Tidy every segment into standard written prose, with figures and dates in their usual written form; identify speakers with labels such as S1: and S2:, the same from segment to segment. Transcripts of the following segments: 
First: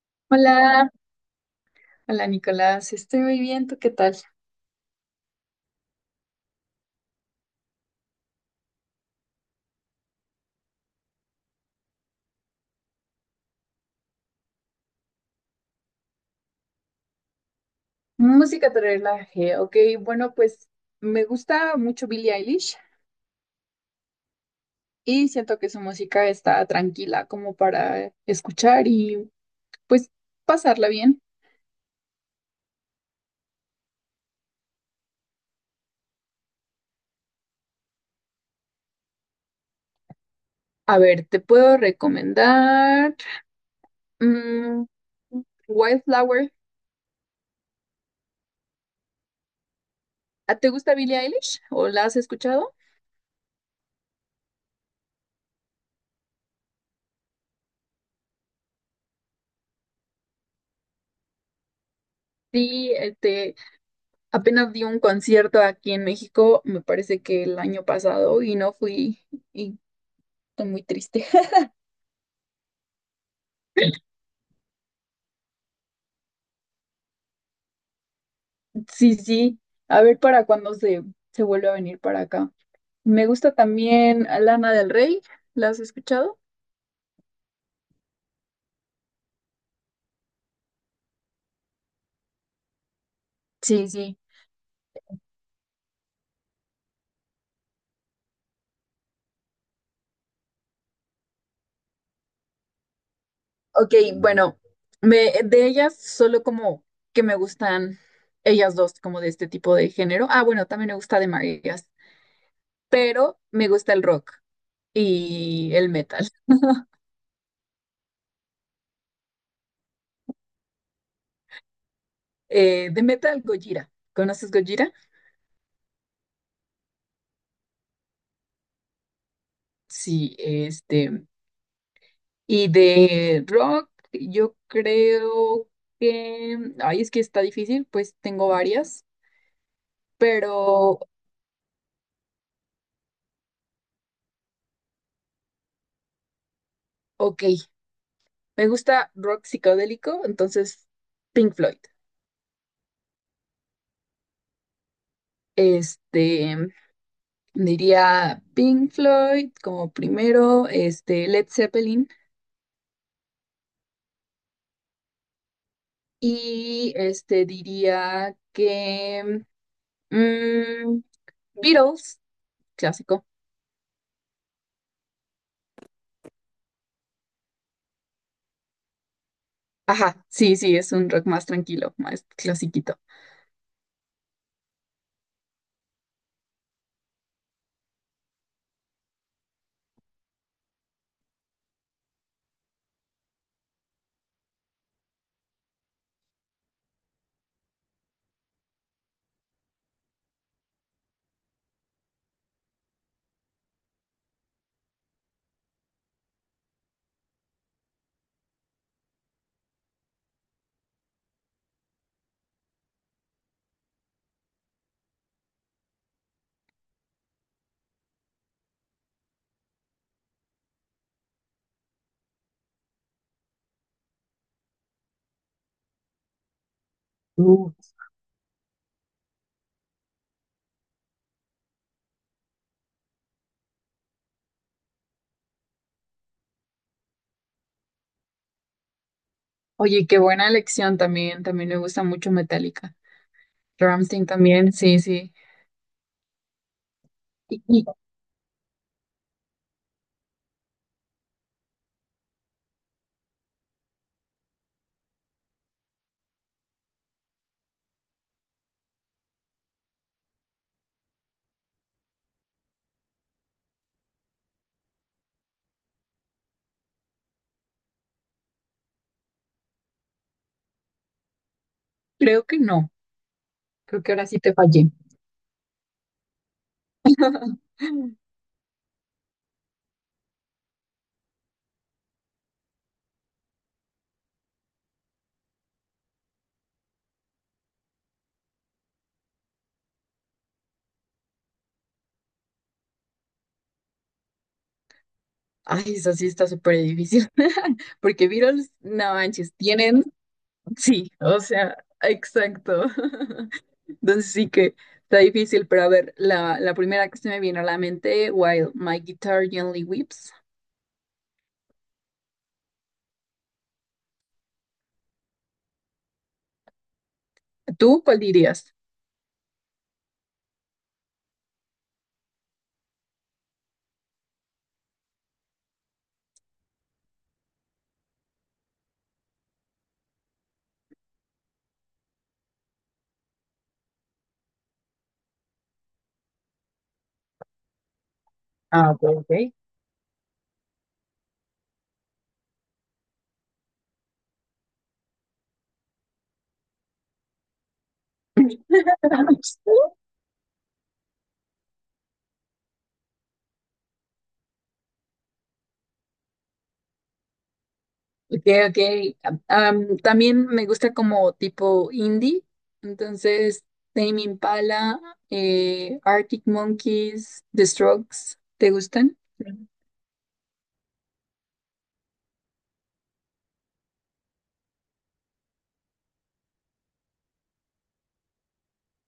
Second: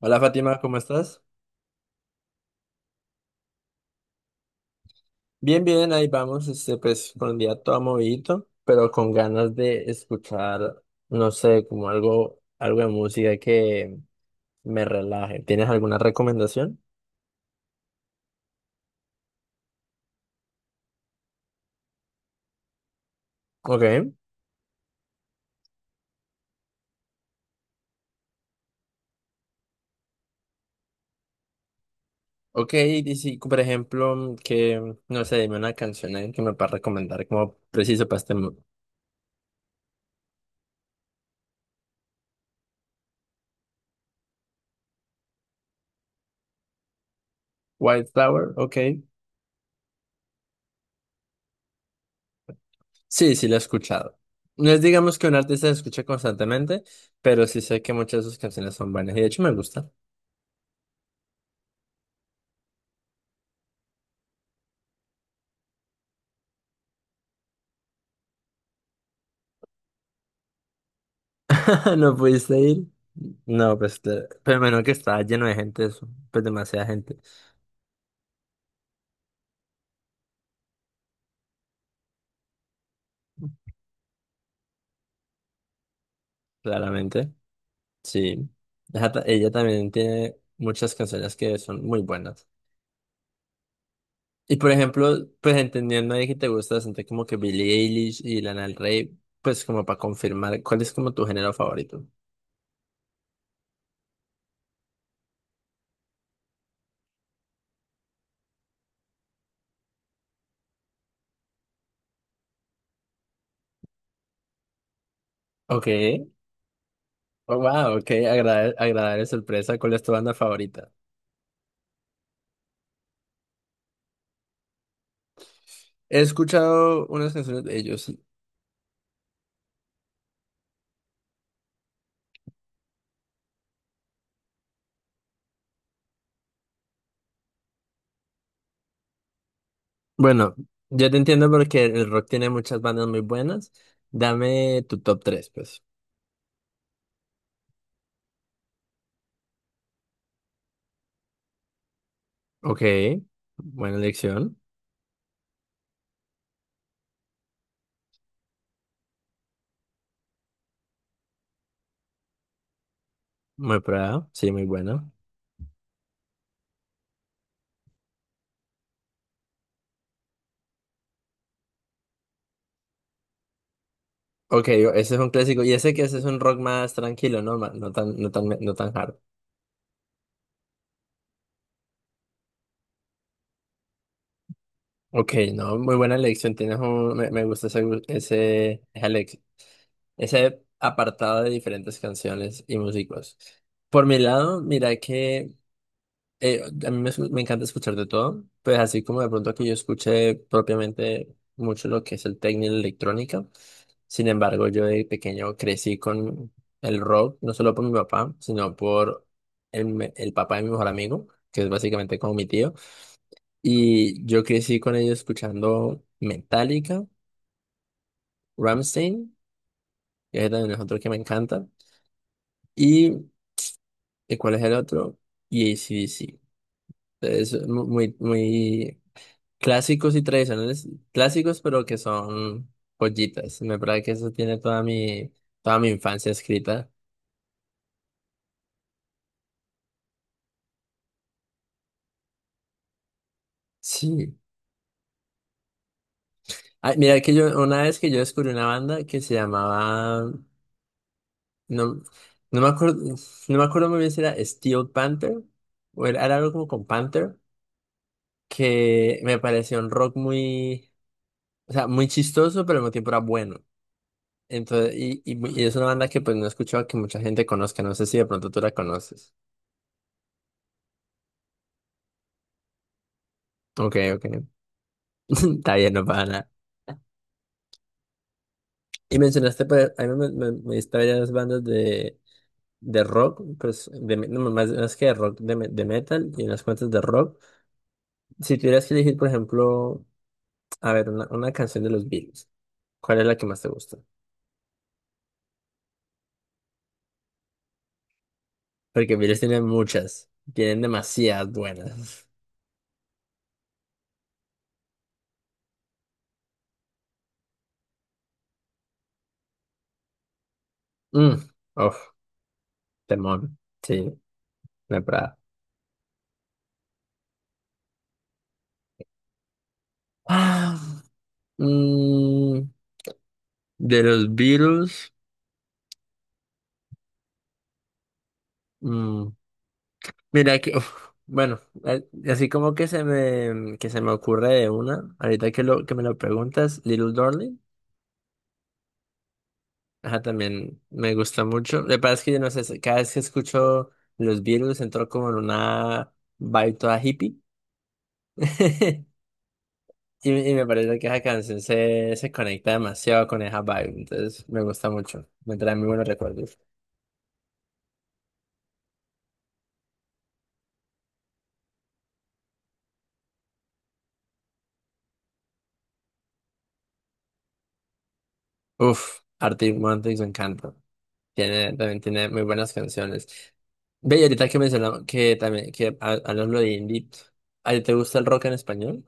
S1: Hola Fátima, ¿cómo
S2: Hola,
S1: estás?
S2: hola Nicolás, estoy muy bien, ¿tú qué tal?
S1: Bien, bien, ahí vamos, pues con el día todo movidito, pero con ganas de escuchar, no sé, como algo de música que me relaje. ¿Tienes alguna recomendación?
S2: Música te relaje, ok, bueno, pues me gusta mucho Billie Eilish
S1: Ok,
S2: y siento que su música está tranquila como para escuchar y pues pasarla bien.
S1: ok, y si, por ejemplo, que, no sé, dime una canción ahí que me puedas recomendar como preciso para este mood.
S2: A ver, te puedo recomendar mm, Wildflower.
S1: White Flower, ok.
S2: ¿Te gusta Billie Eilish o la has escuchado?
S1: Sí, sí, la he escuchado. No es digamos que un artista se escuche constantemente, pero sí sé que muchas de sus canciones son buenas y de hecho me gusta.
S2: Sí, apenas di un concierto aquí en México, me parece que el año pasado y no fui y estoy muy triste.
S1: No pudiste ir. No, pues, pero menos que estaba lleno de gente eso. Pues demasiada gente,
S2: Sí, sí, a ver para cuándo se vuelve a venir para acá. Me gusta también Lana del Rey, ¿la has escuchado?
S1: claramente. Sí. Ella también tiene muchas canciones que son muy buenas.
S2: Sí, sí.
S1: Y por ejemplo, pues entendiendo ahí que te gusta bastante como que Billie Eilish y Lana Del Rey, pues como para confirmar, ¿cuál es como tu género favorito?
S2: Ok, bueno, de ellas solo como que me gustan ellas dos, como de este tipo de género. Ah, bueno, también me gusta de Marías, pero me gusta el rock y
S1: Ok.
S2: el metal.
S1: Oh, wow, ok. Agradable, sorpresa. ¿Cuál es tu banda favorita?
S2: De metal, Gojira. ¿Conoces Gojira?
S1: He escuchado unas canciones de ellos.
S2: Sí, y de rock, yo creo ay, es que está difícil, pues tengo varias,
S1: Bueno,
S2: pero
S1: yo te entiendo porque el rock tiene muchas bandas muy buenas. Dame tu top 3, pues.
S2: ok, me gusta rock psicodélico, entonces Pink Floyd.
S1: Ok, buena elección.
S2: Este, diría Pink Floyd como primero, este, Led Zeppelin,
S1: Muy probado, sí, muy bueno.
S2: y este, diría que mm, Beatles, clásico.
S1: Ok, ese es un clásico. Y ese que ese es un rock más tranquilo, ¿no? No tan, no tan, no tan hard.
S2: Ajá, sí, sí, es un rock más tranquilo, más clasiquito.
S1: Ok, no, muy buena elección. Me gusta ese, gu- ese, esa elec- ese apartado de diferentes canciones y músicos. Por mi lado, mira que a mí me encanta escuchar de todo, pues así como de pronto que yo escuché propiamente mucho lo que es el techno y la electrónica. Sin embargo, yo de pequeño crecí con el rock, no solo por mi papá, sino por el papá de mi mejor amigo, que es básicamente como mi tío. Y yo crecí con ellos escuchando Metallica, Rammstein, que es también es otro que me encanta. ¿Y ¿y cuál es el otro? Y ac Entonces, muy, muy clásicos y tradicionales, clásicos pero que son joyitas. Me parece que eso tiene toda mi infancia escrita.
S2: Oye, qué buena elección también, también me gusta mucho Metallica. Rammstein
S1: Sí.
S2: también, sí, sí.
S1: Ay, mira que yo,
S2: Y,
S1: una
S2: y
S1: vez que yo descubrí una banda que se llamaba, no, no me acuerdo, no me acuerdo muy bien si era Steel Panther o era algo como con Panther, que me pareció un rock muy, o sea, muy chistoso, pero al mismo tiempo era bueno. Entonces, y es una banda que pues no he escuchado que mucha gente conozca. No sé si de pronto tú la conoces.
S2: creo que no,
S1: Ok,
S2: creo que
S1: ok.
S2: ahora sí te fallé.
S1: Está bien, no pasa nada. Y mencionaste, pues, a mí me diste varias bandas de rock, pues, no, más que de rock, de metal y unas cuantas de rock. Si tuvieras que elegir, por ejemplo, a ver, una canción de los Beatles, ¿cuál es la que más te gusta?
S2: Ay, eso sí está súper difícil, porque Beatles, no
S1: Porque Beatles
S2: manches,
S1: tienen
S2: tienen,
S1: muchas, tienen
S2: sí, o
S1: demasiadas
S2: sea,
S1: buenas.
S2: exacto. Entonces sí que está difícil, pero a ver, la primera que se me vino a la mente, While My Guitar Gently Weeps.
S1: Mm, uf, temón, sí, me parada.
S2: ¿Tú cuál dirías?
S1: Ah, mm, de los Beatles. mm, Mira que, uf, bueno, así como que se me ocurre de una, ahorita que me lo preguntas, Little Darling,
S2: Ah, ok, ok.
S1: ajá, también me gusta mucho. Lo que pasa es que yo no sé, cada vez que escucho los Beatles entro como en una vibe toda hippie. Y me parece que esa canción se, se conecta demasiado con esa vibe, entonces me gusta mucho, me trae muy buenos recuerdos.
S2: Okay, okay. También me gusta como tipo indie, entonces Tame Impala, Arctic Monkeys, The Strokes, ¿te gustan?
S1: Uf, Arctic Monkeys me encanta. Tiene, también tiene muy buenas canciones. Ve, y ahorita que mencionamos que también, hablando de indie, ¿a ti te gusta el rock en español?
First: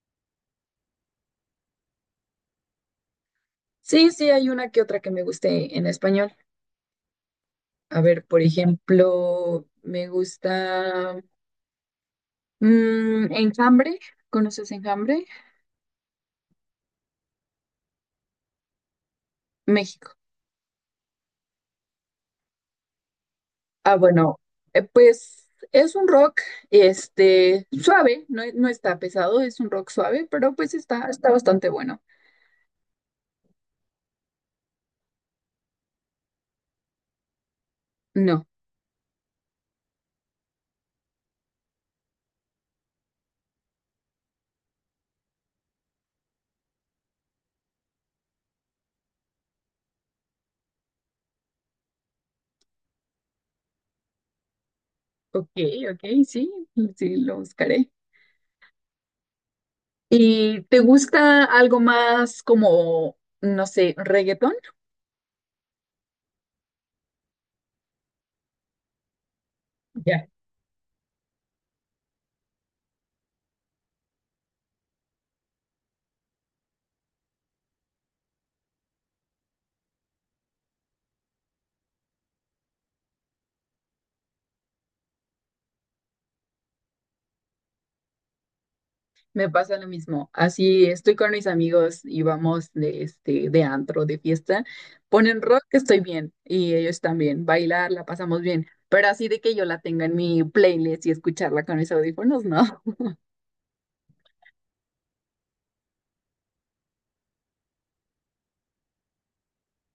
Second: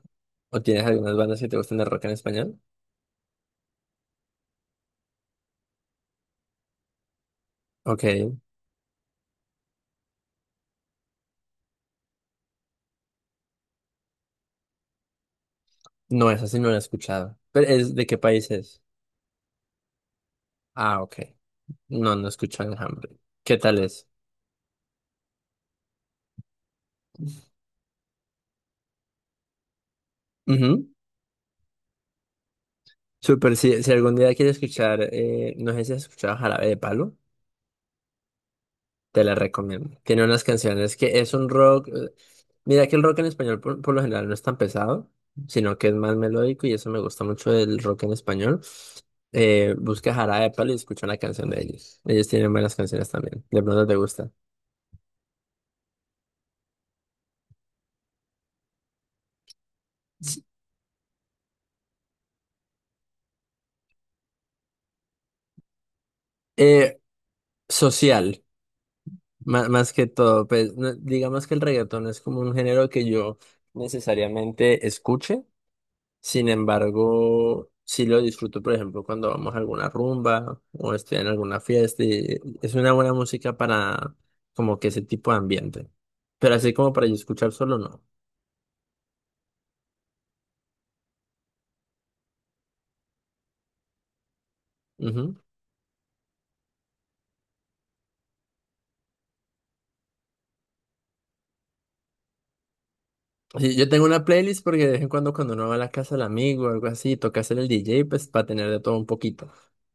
S1: ¿O tienes algunas bandas que te gustan el rock en español?
S2: Sí, sí, hay una que otra que me guste en español. A
S1: Ok,
S2: ver, por ejemplo, me gusta Enjambre. ¿Conoces Enjambre?
S1: no, esa sí no la he escuchado. ¿Pero es de qué país es?
S2: México.
S1: Ah, ok. No, no he escuchado Enjambre. ¿Qué tal
S2: Ah,
S1: es?
S2: bueno, pues es un rock, este, suave, no, no está pesado, es un rock suave, pero pues
S1: Ujú.
S2: está, está bastante bueno.
S1: Súper, si algún día quieres escuchar, no sé si has escuchado Jarabe de Palo.
S2: No,
S1: Te la recomiendo. Tiene unas canciones que es un rock. Mira que el rock en español por lo general no es tan pesado, sino que es más melódico y eso me gusta mucho del rock en español. Busca Jarabe de Palo y escucha una canción de ellos. Ellos tienen buenas canciones también. De pronto te gusta.
S2: ok, ok, sí, sí, lo buscaré. ¿Y te gusta algo más como, no sé, reggaetón?
S1: Eh, Social, más, que
S2: Ya,
S1: todo. Pues, digamos que el reggaetón es como un género que yo necesariamente escuche. Sin embargo, sí lo disfruto, por ejemplo, cuando vamos a alguna rumba o estoy en alguna fiesta y es una buena música para como que ese tipo de ambiente. Pero así como para yo escuchar solo, no.
S2: me pasa lo mismo. Así estoy con mis amigos y vamos de, este, de antro, de fiesta.
S1: Ujú.
S2: Ponen rock, estoy bien, y ellos también. Bailar, la pasamos bien. Pero así de que yo la tenga en mi playlist y escucharla con mis audífonos, no.
S1: Sí, yo tengo una playlist porque de vez en cuando uno va a la casa del amigo o algo así, toca ser el DJ, pues para tener de todo un poquito.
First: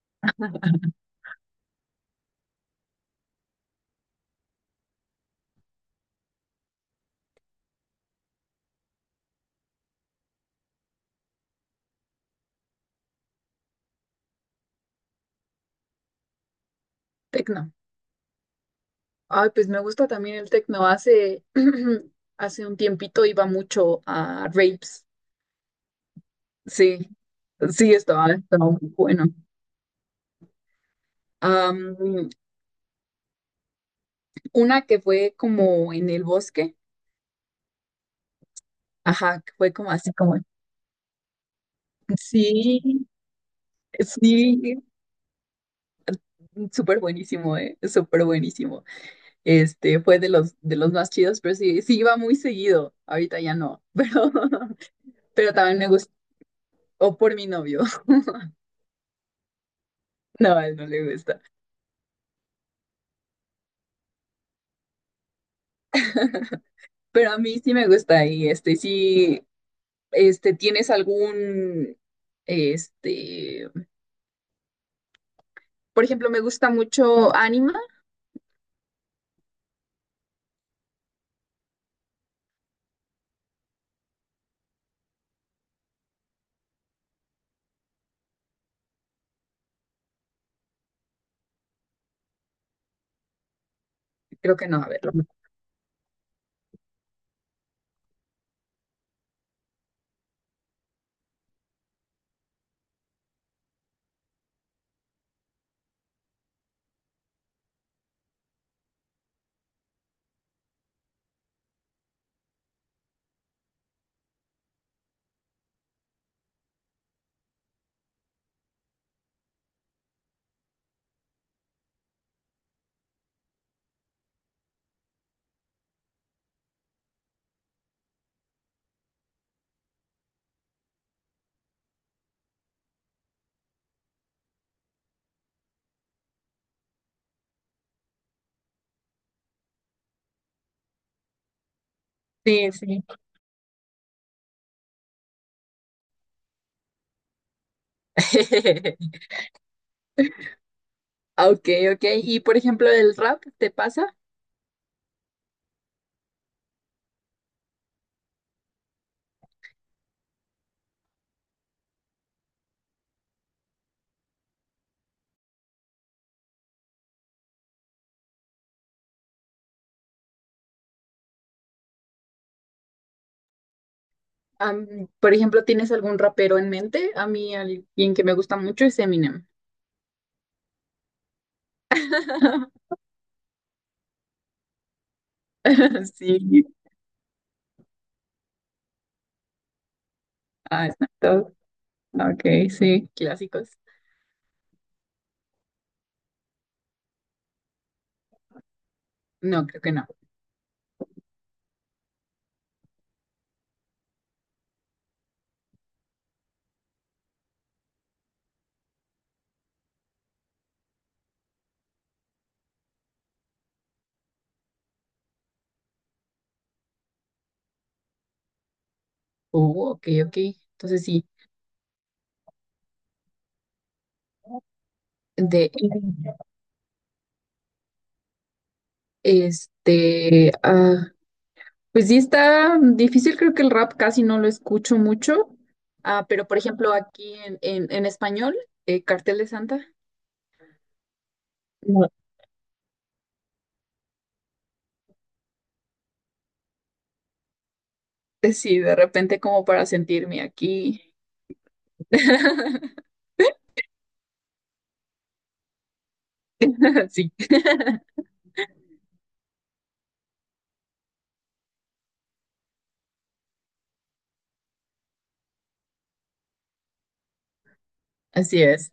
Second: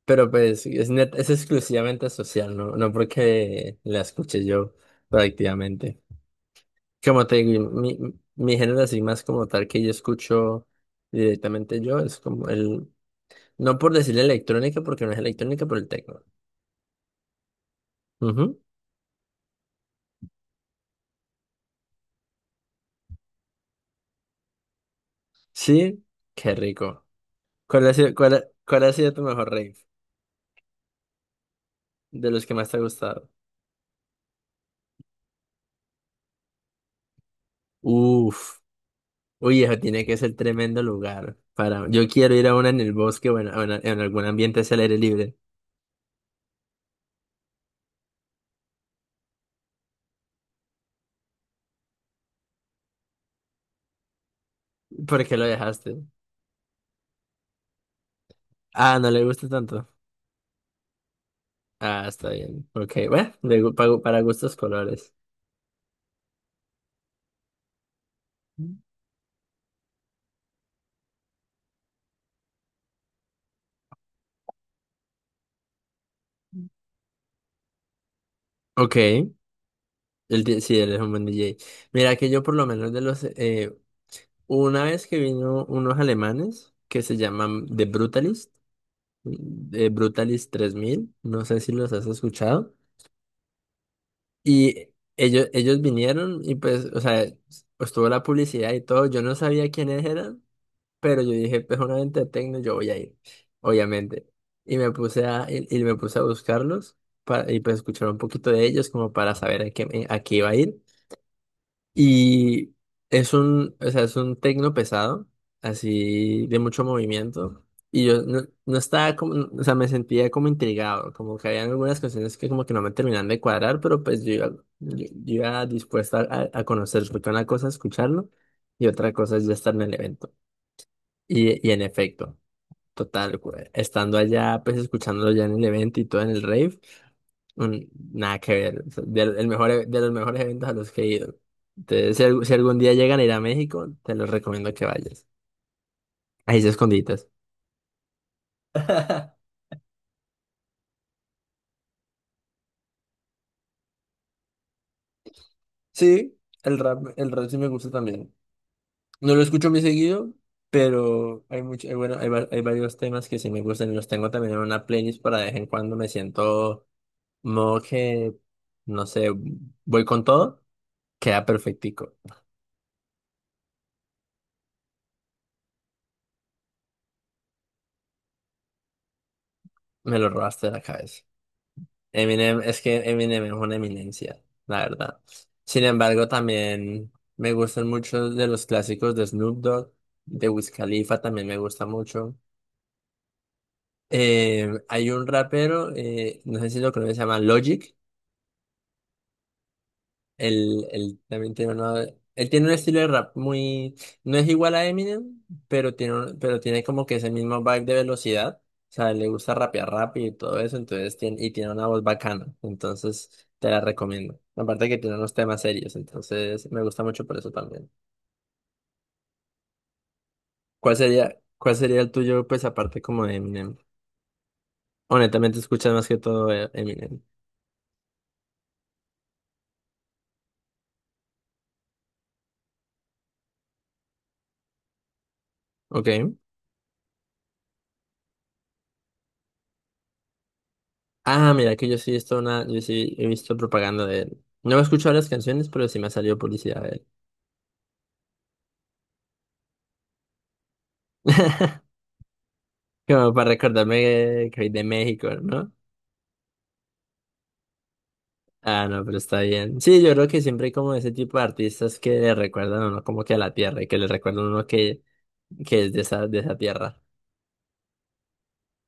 S1: Pero pues es exclusivamente social, ¿no? No porque la escuche yo prácticamente. Como te digo, mi género así más como tal que yo escucho directamente yo es como el, no por decirle electrónica porque no es electrónica, pero el techno.
S2: Tecno.
S1: Ujú.
S2: Ay, pues me gusta también el tecno. Hace, hace un tiempito iba mucho a raves.
S1: Sí, qué
S2: Sí,
S1: rico. ¿Cuál
S2: sí,
S1: ha sido,
S2: estaba,
S1: cuál, ha-
S2: estaba
S1: cuál
S2: muy
S1: ha sido tu
S2: bueno.
S1: mejor rave? De
S2: Am,
S1: los que más te ha gustado.
S2: una que fue como en el bosque,
S1: Uf,
S2: ajá, que
S1: uy,
S2: fue
S1: eso
S2: como
S1: tiene
S2: así
S1: que ser
S2: como,
S1: tremendo lugar para, yo quiero ir a una en el
S2: sí,
S1: bosque o en, o en algún ambiente hacia el
S2: sí,
S1: aire libre.
S2: súper buenísimo, súper buenísimo. Este, fue de de los más chidos, pero sí, sí iba muy seguido, ahorita ya no,
S1: ¿Por qué lo
S2: pero también me
S1: dejaste?
S2: gustó, o por mi novio,
S1: Ah, no le gusta tanto.
S2: no, a él no le gusta,
S1: Ah, está bien. Ok, bueno, para gustos colores.
S2: pero a mí sí me gusta y este, sí, este, ¿tienes algún, este... Por ejemplo, me gusta mucho Anima.
S1: Ok, sí, él es un buen DJ. Mira que yo por lo menos una vez que vino unos alemanes que se llaman The Brutalist, 3000, no sé si los has escuchado,
S2: Creo que no,
S1: y
S2: a ver. Lo-
S1: ellos vinieron y pues, o sea, estuvo la publicidad y todo, yo no sabía quiénes eran, pero yo dije, pues una venta de techno, yo voy a ir, obviamente. Y me puse a buscarlos y pues escuchar un poquito de ellos como para saber a qué iba a ir. Y es un, o sea, es un tecno pesado, así de mucho movimiento. Y yo no, no estaba como, no, o sea, me sentía como intrigado, como que habían algunas canciones que como que no me terminaban de cuadrar, pero pues yo iba dispuesta a conocer, porque una cosa es escucharlo y otra cosa es ya estar en el evento. Y en efecto. Total, estando allá, pues escuchándolo ya en el evento y todo en el rave, nada que ver. O sea, el mejor, de los mejores eventos a los que he ido. Entonces, si
S2: Sí,
S1: algún día
S2: sí.
S1: llegan a ir a México, te los recomiendo que vayas. Ahí se esconditas.
S2: Ok, ok. Y por ejemplo, el rap, ¿te pasa?
S1: Sí, el rap sí me gusta también. No lo escucho muy seguido, pero bueno, hay varios temas que sí me gustan y los tengo también en una playlist para de vez en cuando me siento modo que, no sé, voy con todo, queda perfectico.
S2: Por ejemplo, ¿tienes algún rapero en mente? A mí, alguien que me gusta mucho es Eminem.
S1: Me lo robaste de la cabeza. Eminem, es que Eminem es una eminencia, la verdad. Sin embargo,
S2: Sí.
S1: también me gustan mucho de los clásicos de Snoop Dogg, de Wiz
S2: Ah,
S1: Khalifa también
S2: exacto.
S1: me gusta mucho.
S2: Ok, sí. Clásicos.
S1: Hay un rapero, no sé si lo conoces, se llama Logic.
S2: No, creo que no.
S1: Él también tiene una- él tiene un estilo de rap muy, no es igual a Eminem, pero tiene como que ese mismo vibe de velocidad. O sea, le gusta rapear rápido y todo eso, entonces y tiene una voz bacana. Entonces, te la recomiendo. Aparte que tiene unos temas serios, entonces me gusta mucho por eso también.
S2: Oh, ok, ok.
S1: ¿Cuál
S2: Entonces sí.
S1: sería, cuál sería el tuyo, pues aparte como de Eminem?
S2: De
S1: Honestamente, escuchas más que todo Eminem.
S2: este. Pues sí está difícil, creo que el rap casi no lo escucho mucho,
S1: Ok.
S2: pero por ejemplo aquí en español, Cartel de Santa,
S1: Ah, mira, que yo
S2: no.
S1: sí he visto una, yo sí he visto propaganda de él. No he escuchado las canciones, pero sí me ha salido publicidad de él.
S2: Sí, de repente como para sentirme aquí.
S1: Como para recordarme que soy de México, ¿no?
S2: Sí,
S1: Ah, no, pero está bien. Sí, yo creo que siempre hay como ese tipo de artistas que le recuerdan a uno como que a la tierra y que le recuerdan a uno que es de esa tierra.
S2: así es.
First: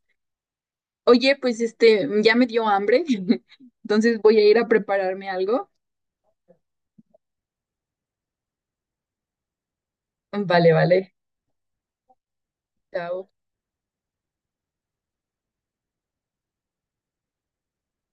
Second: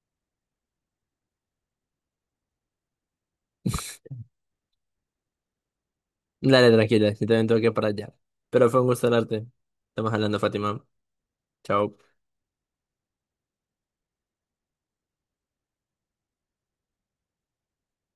S2: Oye, pues este, ya me dio hambre, entonces voy a ir a prepararme algo.
S1: Dale, tranquila, yo también tengo que ir para allá. Pero fue un gusto hablarte. Estamos hablando,
S2: Vale,
S1: Fátima.
S2: vale.
S1: Chao.
S2: Chao.